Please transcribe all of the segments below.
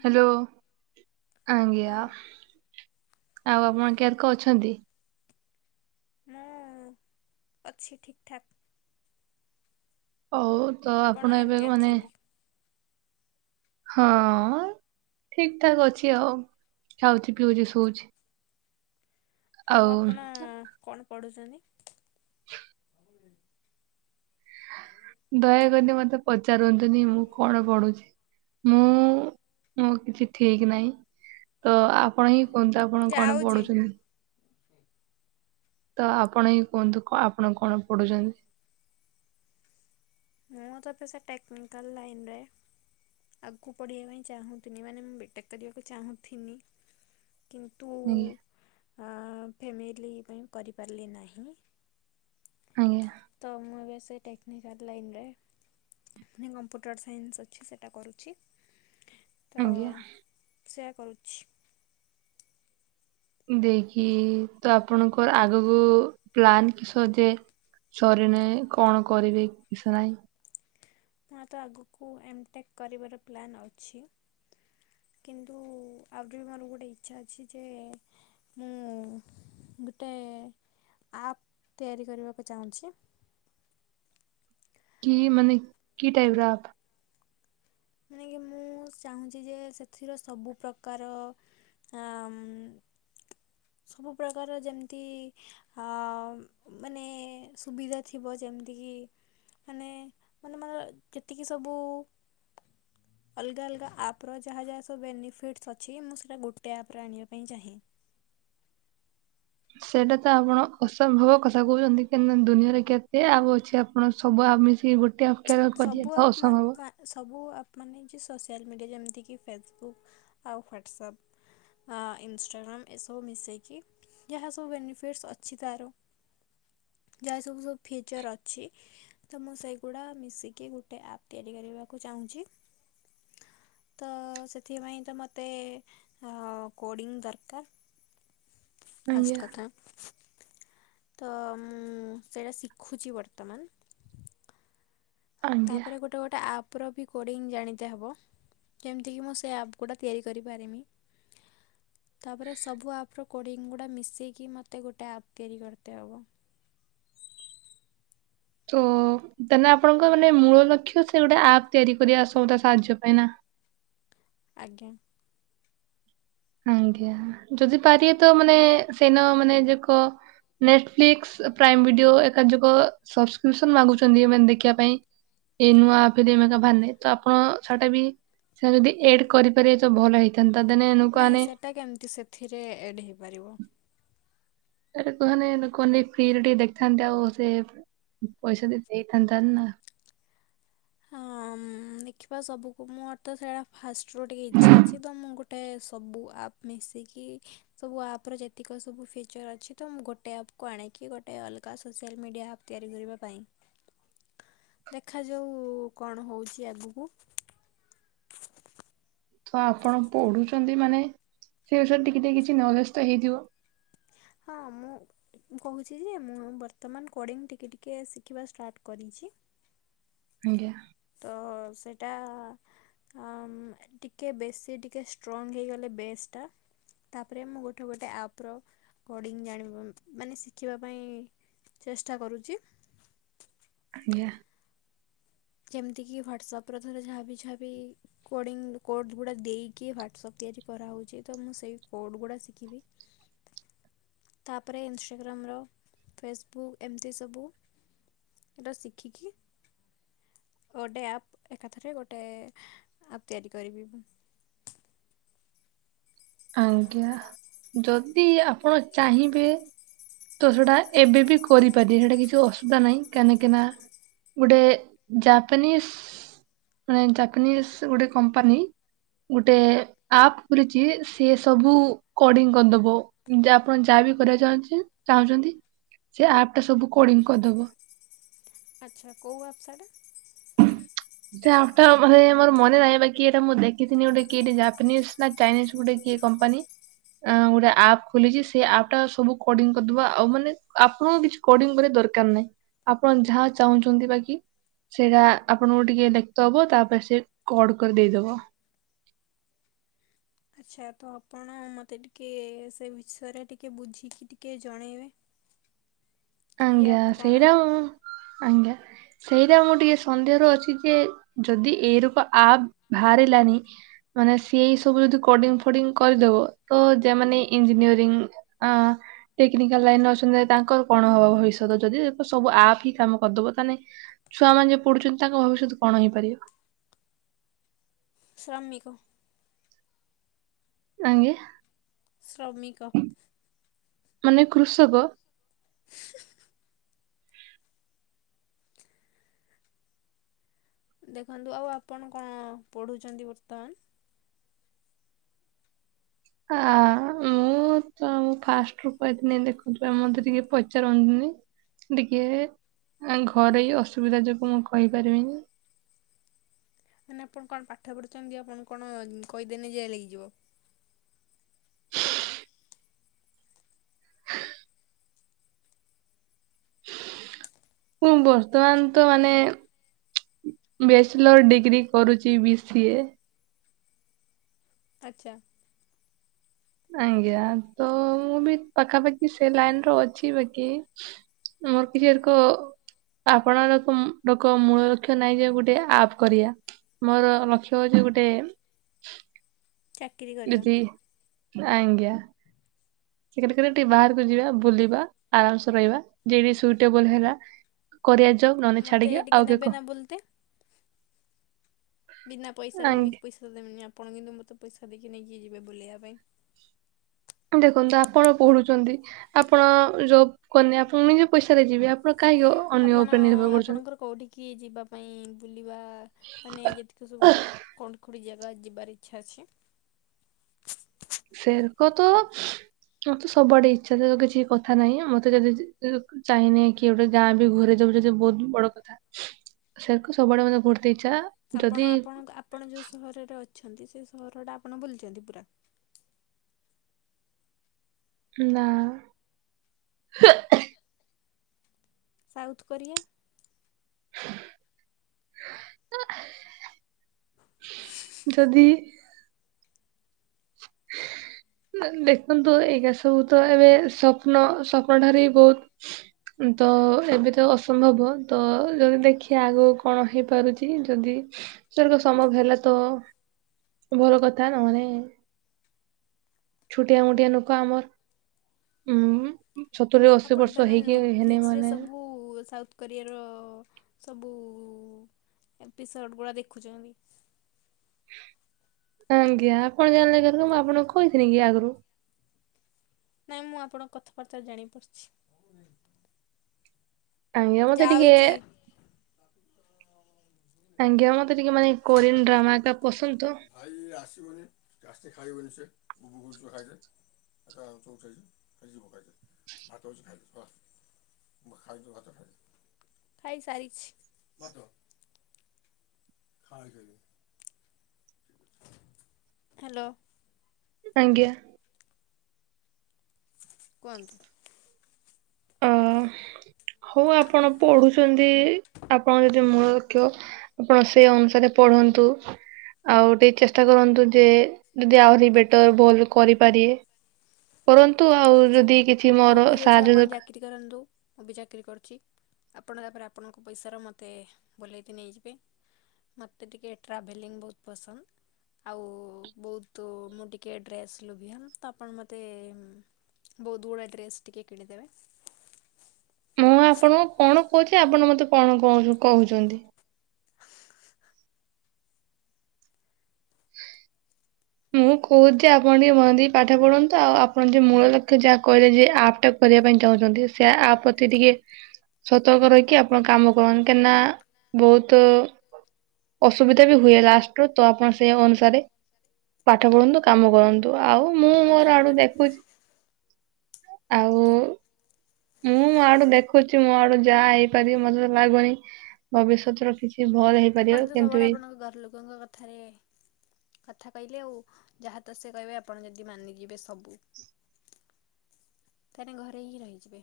Hello ହଁ ଆଜ୍ଞା ଆଉ ଆପଣ କେରକ ଅଛନ୍ତି? ମୁଁ ଅଛି ଠିକ୍ ଠାକ୍। ହଉ ତ ଆପଣ ଏବେ କେମିତି ମାନେ ଅଛନ୍ତି? ହଁ ଠିକ ଠାକ ଅଛି ଆଉ ଖାଉଚି ପିଉଚି ଶୋଉଚି। ଆଉ ଆପଣ କଣ ପଢୁଚନ୍ତି? ହ ଦୟାକରି ମତେ ପଚାରୁନ୍ତୁନି ମୁଁ କଣ ପଢୁଚି। ମୁଁ ମୋ କିଛି ଠିକ ନାହିଁ ତ ଆ ପଣ ହିଁ କୁହନ୍ତୁ ଆପଣ କଣ ଯାଉଛି ପଢୁଚନ୍ତି? ତ ଆପଣ ହିଁ କୁହନ୍ତୁ କ ଆପଣ କଣ ପଢୁଚନ୍ତି? ମୁଁ ତତେ ସେ ଟେକ୍ନିକାଲ ଲାଇନ୍ ରେ ଆଗକୁ ପଢିବା ପାଇଁ ଚାହୁଁଥିନି ମାନେ ମୁଁ ବିଟେକ୍ କରିବାକୁ ଚାହୁଁଥିନି କିନ୍ତୁ ଆଜ୍ଞା। ଆ ଫ୍ୟାମିଲି ପାଇଁ କରିପାରିଲି ନାହିଁ। ଆଜ୍ଞା। ତ ମୁଁ ଏବେ ସେ ଟେକ୍ନିକାଲ୍ ଲାଇନ୍ ରେ ମାନେ କମ୍ପ୍ୟୁଟର ସାଇନ୍ସ ଅଛି ସେଇଟା କରୁଚି। ତ ଆଜ୍ଞା ସେୟା କରୁଚି। ଦେଇକି ତ ଆପଣଙ୍କର ଆଗକୁ ପ୍ଲାନ୍ କିସ ଯେ ସରିଣେ କଣ କରିବେ କିଛ ନାହିଁ। ତା ତ ଆଗକୁ ଏମ ଟେକ କରିବାର ପ୍ଲାନ୍ ଅଛି। କିନ୍ତୁ ଆହୁରି ବି ମୋର ଗୋଟେ ଇଚ୍ଛା ଅଛି ଯେ ମୁଁ ଗୋଟେ ଆପ୍ ତିଆରି କରିବାକୁ ଚାହୁଁଛି। କି ମାନେ କି ଟାଇପର ଆପ୍? ମାନେ କି ମୁଁ ଚାହୁଁଛି ଯେ ସେଥିର ସବୁ ପ୍ରକାର ଆମ୍ ସବୁ ପ୍ରକାର ଯେମତି ଆ ଅ ମାନେ ସୁବିଧା ଥିବ ଯେମିତିକି ମାନେ ମାନେ ମାନେ ଯେତିକି ସବୁ ଅଲଗା ଅଲଗା ଆପ୍ ର ଯାହା ଯାହା ସବୁ ବେନିଫିଟ୍ସ୍ ଅଛି ମୁଁ ସେଇଟା ଗୋଟେ ଆପ୍ ରେ ଆଣିବା ପାଇଁ ଚାହେଁ। ସେଇଟା ତ ଆପଣ ଅସମ୍ଭବ କଥା କହୁଛନ୍ତି କେ ଦୁନିଆରେ କେତେ ଆପ ଅଛି। ଆପଣ ସବୁ ଆପ ମିସେଇକି ଗୋଟେ ଆପ କରିବା ସବୁ ତ ଆପ୍ ମା ଅସମ୍ଭବ। ମା ସବୁ ଆପ୍ ମାନେ ଯେ ସୋସିଆଲ୍ ମିଡ଼ିଆ ଯେମିତିକି ଫେସବୁକ୍ ଆଉ ହ୍ୱାଟସଅପ୍। ହଁ ଇନଷ୍ଟାଗ୍ରାମ ଏସବୁ ମିଶେଇକିି ଯାହା ସବୁ ବେନିଫିଟ୍ସ ଅଛି ତାର। ଯାହା ସବୁ ସବୁ ଫିଚର୍ ଅଛି ତ ମୁଁ ସେଇଗୁଡ଼ା ମିଶିକି କି ଗୋଟେ ଆପ୍ ତିଆରି କରିବାକୁ ଚାହୁଁଛି। ତ ସେଥିପାଇଁ ତ ମୋତେ ହଁ କୋଡିଙ୍ଗ ଦରକାର ଆଜ୍ଞା ଫାଷ୍ଟ କଥା। ତ ସେଇଟା ଶିଖୁଛି ବର୍ତ୍ତମାନ। ଆଜ୍ଞା। ତାପରେ ଗୋଟେ ଗୋଟେ ଆପ। ଆପର ବି କୋଡ଼ିଙ୍ଗ ଜାଣିିତ ହବ ଯେମିତିକି ମୁଁ ସେ ଆପ୍ ଗୁଡ଼ା ତିଆରି କରିପାରିମି। ତାପରେ ସବୁ ଆପର କୋଡ଼ିଙ୍ଗ ଗୁଡ଼ା ମିଶେଇକି ମୋତେ ଗୋଟେ ଆପ୍ ତିଆରି କରିତେ ହେବ। ତୁ ତାଲେ ଆପଣଙ୍କ ମାନେ ମୂଳ ଲକ୍ଷ୍ୟ ସେ ଗୋଟେ ଆପ୍ ତିଆରି କରିବା ସଉଦା ସାହାଯ୍ୟ ପାଇଁ ନା। ଆଜ୍ଞା। ଆଜ୍ଞା ଯଦି ପାରିବେ ତ ମାନେ ସେଇଦିନ ମାନେ ଯାକ ନେଟଫ୍ଲିକ୍ସ ପ୍ରାଇମ ଭିଡିଓ ଏକା ଯାକ ସବସ୍କ୍ରିପସନ ମାଗୁଛନ୍ତି ମାନେ ଦେଖିବା ପାଇଁ। ଏଇ ନୂଆ ଆପ ଏକ ଭାନେ ତ ଆପଣ ସେଇଟା ବି ସେଇଟା ଯଦି ଏଡ କରିପାରିବେ ତ ଭଲ ହେଇଥାନ୍ତା ଦେନ୍ ଏଣୁ ନାହିଁ ସେଟା କେମତି ସେଥିରେ ଏଡ଼୍ ହେଇପାରିବ? ଏକା କହନି ଲୋକମାନେ ଫ୍ରିରେ ଟିକେ ଦେଖିଥାନ୍ତେ ଆଉ ସେ ପଇସାଟା ଦେଇଥାନ୍ତା। ହଁ ଦେଖିବା ସବୁକୁ ମୋର ତ ସେଇଟା ଫାଷ୍ଟରୁ ଟିକେ ଇଚ୍ଛା ଅଛି ତ ମୁଁ ଗୋଟେ ଗୋଟେ ସବୁ ଆପ୍ ମିଶିକି ସବୁ ଆପର ଯେତିକି ସବୁ ଫିଚର୍ ଅଛି ତ ମୁଁ ଗୋଟେ ଆପକୁ ଆଣିକି ଗୋଟେ ଅଲଗା ସୋସିଆଲ ମିଡ଼ିଆ ଆପ୍ ତିଆରି କରିବା ପାଇଁ ଦେଖାଯାଉ କଣ ହଉଛି ଆଗକୁ? ତ ଆପଣ ପଢୁଛନ୍ତି ମାନେ ସେ ଅନୁସାରେ ଟିକେ ଟିକେ କିଛି ନଲେଜ ତ ହେଇଥିବ? ହଁ ମୁଁ କହୁଛି ଯେ ମୁଁ ବର୍ତ୍ତମାନ କୋଡ଼ିଙ୍ଗ ଟିକିଏ ଟିକିଏ ଶିଖିବା ଷ୍ଟାର୍ଟ କରିଛି। ଆଜ୍ଞା। ତ ସେଇଟା ହଁ ଟିକେ ବେଶୀ ଟିକେ ଷ୍ଟ୍ରଙ୍ଗ୍ ହେଇଗଲେ ବେସଟା। ତାପରେ ମୁଁ ଗୋଟେ ଗୋଟେ ଆପର କୋଡିଙ୍ଗ ଜାଣିବା ମାନେ ଶିଖିବା ପାଇଁ ଚେଷ୍ଟା କରୁଛି। ଆଜ୍ଞା। ଯେମିତିକି ହ୍ୱାଟସପର ଧର ଯାହାବି ଯାହାବି କୋଡ଼ିଙ୍ଗ କୋଡ଼୍ ଗୁଡ଼ା ଦେଇକି ହ୍ଵାଟ୍ସପ୍ ତିଆରି କରାହେଉଚି ତ ମୁଁ ସେଇ କୋଡ଼୍ ଗୁଡ଼ା ଶିଖିବି। ତାପରେ ଇନଷ୍ଟାଗ୍ରାମର ଫେସବୁକ୍ ଏମିତି ସବୁ ଏଟା ଶିଖିକି ଗୋଟେ ଆପ୍ ଏକାଥରେ ଗୋଟେ ଆପ୍ ତିଆରି କରିବି ମୁଁ। ଆଜ୍ଞା। ଯଦି ଆପଣ ଚାହିଁବେ ତ ସେଇଟା ଏବେ ବି କରିପାରିବେ ସେଇଟା କିଛି ଅସୁବିଧା ନାହିଁ କାନିକିନା ଗୋଟେ ଜାପାନିସ୍ ମାନେ ଜାପାନିସ୍ ଗୋଟେ କମ୍ପାନୀ ଗୋଟେ ଆପ୍ ଖୋଲିଚି ସିଏ ସବୁ କଡିଙ୍ଗ କରିଦବ। ଯା ଆପଣ ଯାହା ବିି କରିବାକୁ ଚାଉଁଚିନ ଚାହୁଁଚନ୍ତି ସେ ଆପ୍ ଟା ସବୁ କୋଡିଂ କରିଦବ। ଆଚ୍ଛା କୋଉ ଆପ ସେଟା? ସେ ଆପ୍ପ ଟା ମାନେ ମୋର ମନେ ନାହିଁ ବାକି ଏଇଟା ମୁ ଦେଖଥିନି ଗୋଟେ କିଏଡେ ଜାପାନିଜ ନା ଚାଇନିଜ୍ ଗୋଟେ କିଏ କମ୍ପାନୀ। ଅ ଗୋଟେ ଆପ୍ ଖୋଲିଚି ସେଇ ଆପ୍ ଟା ସବୁ କଡିଙ୍ଗ କରିଦବା ଆଉ ମାନେ ଆପଣଙ୍କ କିଛି କୋର୍ଡିଙ୍ଗ ବୋଧେ ଦରକାର ନାହିଁ? ଆପଣ ଯାହା ଚାହୁଁଚନ୍ତି ବାକି ସେଇଆ ଆପ୍ ଆପଣଙ୍କୁ ଟିକେ ଦେଖତ ହେବ ତାପରେ ସେ କଡ଼ କରିଦେଇଦେବ। ଆଚ୍ଛା ତ ଆପଣ ମୋତେ ଟିକେ ସେ ବିଷୟରେ ଟିକେ ବୁଝିକି ଟିକେ ଜଣେଇବେ। କି ଆଜ୍ଞା। ଆପ୍ କଣ ସେଇଟା ଉଁ ଆଜ୍ଞା। ସେଇଟା ମୁଁ ଟିକେ ସନ୍ଦେହ ର ଅଛି ଯେ ଯଦି ଏଇ ରପ ଆପ ବାହାରିଲାଣି ମାନେ ସିଏଇ ସବୁ ଯଦି କୋଡିଙ୍ଗ ଫୋଡିଙ୍ଗ କରିଦବ ତ ଯେମାନେ ଇଞ୍ଜିନିୟରିଂ ଅ ଟେକ୍ନିକାଲ ଲାଇନ ରେ ଅଛନ୍ତି ତାଙ୍କର କଣ ହବ ଭବିଷ୍ୟତ ଯଦି ସବୁ ଆପ୍ ହିଁ କାମ କରିଦବ ତାନେ ଛୁଆମାନେ ଯିଏ ପଢୁଚନ୍ତି ତାଙ୍କ ଭବିଷ୍ୟତ କଣ ହେଇପାରିବ? ଶ୍ରମିକ। ଆଜ୍ଞା? ଶ୍ରମିକ। ମାନେ କୃଷକ? ଦେଖନ୍ତୁ ଆଉ ଆପଣ କଣ ପଢ଼ୁଚନ୍ତି ବର୍ତ୍ତମାନ? ଆ ମୁଁ ତମୁଁ ଫାଷ୍ଟରୁ କଇଥୀନି ଦେଖୁଥିଲ ମତେ ଟିକେ ପଚାରରନ୍ତୁନି। ଟିକେ ଘରେ ଏଇ ଅସୁବିଧା ଯୋଗୁ ମୁଁ କହିପାରିବିନି। ମାନେ ଆପଣ କଣ ପାଠ ପଢୁଚନ୍ତି ଆପଣ କଣ କହିଦେନେ ଜେଲ୍ ହେଇଯିବ। ହଁ [unintelligible] ମୁ ବର୍ତ୍ତମାନ ତ ମାନେ ବ୍ୟାଚଲର ଡିଗ୍ରୀ କରୁଚି ବି, ସି, ଏ। ଆଚ୍ଛା। ଆଜ୍ଞା ତ ମୁଁ ବି ପାଖାପାଖି ସେ ଲାଇନ ର ଅଛି। ବାକି [unintelligible] ଆପଣଙ୍କ ରକମ ରକମ ମୂଳ ଲକ୍ଷ୍ୟ ନାଇଁ ଯେ ଗୋଟେ ଆପ୍ କରିବା। ମୋର ଲକ୍ଷ୍ୟ ହୋଉଚି ଗୋଟେ [unintelligible] ବିଜିି ଆଇଜ୍ଞା। ସେ [unintelligible] ବାହାରକୁ ଯିବା ବୁଲିବା ଆରାମସେ ରହିବା ଯିଏବି ସୁଇଟେବୁଲ ହେଲା [unintelligible] ମତେ ଛାଡିକି ଟିକେ ଆଉ କେ ନେବେ କଣ ନା ବୁଲିତେ ବିନା ପଇସାରେ ମୁଁ କିଛି ପଇସା। ଦେବିନି ଆପଣ କିନ୍ତୁ ମୋତେ ପଇସା ଦେଇକି ନେଇକି ଯିବେ ବୁଲିବା ପାଇଁ। ଦେଖନ୍ତୁ ଆପଣ ପଢୁଛନ୍ତି, ଆପଣ ଜବ୍ କନି ଆପଣ ନିଜେ ପଇସାରେ ଯିବେ ଆପଣ କାହିଁକି ଅ, ଆପଣ ଆପଣଙ୍କର କୋଉଁଠିିକି ଯିବା ପାଇଁ ବୁଲିବା ମାନେ ଯେତିକି ଯେତେ ସବୁ କଉଠି କଉଠି ଜାଗା ଯିବାର ଇଚ୍ଛା ଅଛି। ସେରକ ତ ମତେ ସବୁଆଡେ ଇଛା କିଛି କଥା ନାହିଁ ମତେ ଯଦି ଚାହିଁନି କି ଗୋଟେ ଗାଁ ବି ଘୁରେ ଦବ ଯଦି ବହୁତ ବଡ କଥା। ସେରକୁ ସବୁଆଡେ ବୁଲୁତେ ଇଛା ଆପଣ ଆପଣ ଆପଣ ଯେଉଁ ସହରରେ ଅଛନ୍ତି ସେ ସହରଟା ଆପଣ ବୁଲଛନ୍ତି ପୁରା ନା ସାଉଥ୍ କୋରିଆ ଯଦି [inaudible] ଦେଖନ୍ତୁ ଏଇଗା ସବୁ ତ ଏବେ ସ୍ୱପ୍ନ ସ୍ୱପ୍ନ ଠାରୁ ବହୁତ ତ ଏବେ ତ ଅସମ୍ଭବ ତ ଯଦି ଦେଖିବା ଆଗକୁ କଣ ହେଇପାରୁଛି। ଯଦି ସେରକମ୍ ସମ୍ଭବ ହେଲା ତ ଭଲ କଥା ନହେଲେ ଛୋଟିଆ ମୋଟିଆ ଲୋକ ଆମର ଉଁ ସତୁରି ଅଶୀ ଆପଣ ବର୍ଷ ତାଲେ ହେଇକି ହେନି ନେଟଫ୍ଲିକ୍ସ ରେ ମାନେ ସବୁ ସାଉର୍ଥ କୋରିଆର ସବୁ ଏପିସୋଡ଼ ଗୁଡ଼ା ଦେଖୁଛନ୍ତି। ଆଜ୍ଞା ଆପଣ ଜାଣିଲେ କେମିତି ମୁଁ ଆପଣଙ୍କୁ କହିିଥିଲି କି ଆଗରୁ ନାଇଁ ମୁଁ ଆପଣଙ୍କ କଥାବାର୍ତ୍ତା ଜାଣି ପାରୁଛି ଆଜ୍ଞା ମତେ ଟିକେ ଯାଉଛି ଆଜ୍ଞା ମତେ ଟିକେ ମାନେ କୋରିଆନ ଡ୍ରାମା ଟା ପସନ୍ଦ ତ ଭାଇ ଆସିବନି ଗାଷତି ଖାଇବ ନି ସେ ଗୁବୁ ଗୁୁ ଖାଇଵେ [unintelligible] ଖାଇ ଖାଇସାରିଛି। ଖାଇ ସାଇଲେ ହ୍ୟାଲୋ ଆଜ୍ଞା କୁହନ୍ତି ଅ [inaudible] ହଉ ଆପଣ ପଢୁଛନ୍ତି ଆପଣଙ୍କ ଯଦି ମୂଳ ଲକ୍ଷ। ଆପଣ ସେ ଅନୁସାରେ ପଢନ୍ତୁ। ଆଉ ଟିକେ ଚେଷ୍ଟା କରନ୍ତୁ ଯେ ଯଦି ଆହୁରି ବେଟର ଭଲ୍ କରିପାରିବେ କରନ୍ତୁ ଆଉ ଯଦି କିଛି ମୋର ସାହାଯ୍ୟ ଦରକାର ପ୍ରତି କରନ୍ତୁ ମୁଁ ବି ଚାକିରି କରିଛି। ଆପଣ ତାପରେ ଆପଣଙ୍କ ପଇସାର ମୋତେ ବୁଲେଇତେ ନେଇଯିବେ। ମୋତେ ଟିକେ ଟ୍ରାଭେଲିଂ ବହୁତ ପସନ୍ଦ ଆଉ ବହୁତ ମୁଁ ଟିକିଏ ଡ୍ରେସ୍ ଲୋଭି ହେଲା ତ ଆପଣ ମୋତେ ବହୁତ ଗୁଡ଼ାଏ ଡ୍ରେସ୍ ଟିିକେ କିଣିଦେବେ ମୁଁ ଆପଣଙ୍କୁ କଣ କହୁଛି ଆପଣ ମତେ କଣ କହୁ କହୁଛନ୍ତି। ମୁଁ କହୁଛି ଆପଣ ଟିକେ ମନ ଦେଇକି ପାଠ ପଢ଼ନ୍ତୁ ଆଉ ଆପଣ ଯ ମୂଳ ଲକ୍ଷ୍ୟ ଯାହା କହିଲେ ଯେ ଆପ୍ ଟା କରିବା ପାଇଁ ଚାହୁଁଛନ୍ତି ସେ ଆପତି ଟିକେ ସତର୍କ ରହିକି ଆପଣ କାମ କରନ୍ତି କାହିଁକିନା ବହୁତ, ଅସୁବିଧା ବି ହୁଏ ଲାଷ୍ଟ ର ତ ଆପଣ ସେଇ ଅନୁସାରେ ପାଠ ପଢନ୍ତୁ କାମ କରନ୍ତୁ ଆଉ। ମୁଁ ଆଜ୍ଞା ମୋର ଆଡୁ ମ୍ୟାଡ଼ାମ୍ ଦେଖୁଛି। ଆଜ୍ଞା। ମୁଁଁ ମୋ ଆଡେ ଦେଖୁଛି ମୋ ଆଡ଼ୁଯାହା ହେଇପାରିବ ମତେ ତ ଲାଗୁନି ଭବିଷ୍ୟତ ର କିଛି ଭରେ ଆପଣ ତ ସବୁବେଳେ ଆପଣଙ୍କ ଘର ଲୋକଙ୍କ କଥାରେ କଥା କହିଲେ ଆଉ ଯାହା ତ ସେ କହିବେ ଆପଣ ଯଦି ମାନିଯିବେ ସବୁ। ସେମାନେ ଘରେ ହିଁ ରହିଯିବେ।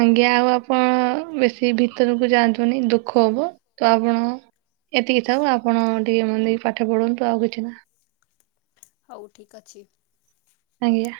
ଆଜ୍ଞା ଆଉ ଆପଣ ବେଶୀ ଭିତରକୁ ଯାଆନ୍ତୁନି ଦୁଃଖ ହବ ତ ଆପଣ। ଏତିକି ଥାଉଆପଣ ଟିକେ ମନଦେଇକି ପାଠ ପଢନ୍ତୁ ଆଉ କିଛି ନା ହଉ ଠିକ୍ ଅଛି। ଆଜ୍ଞା।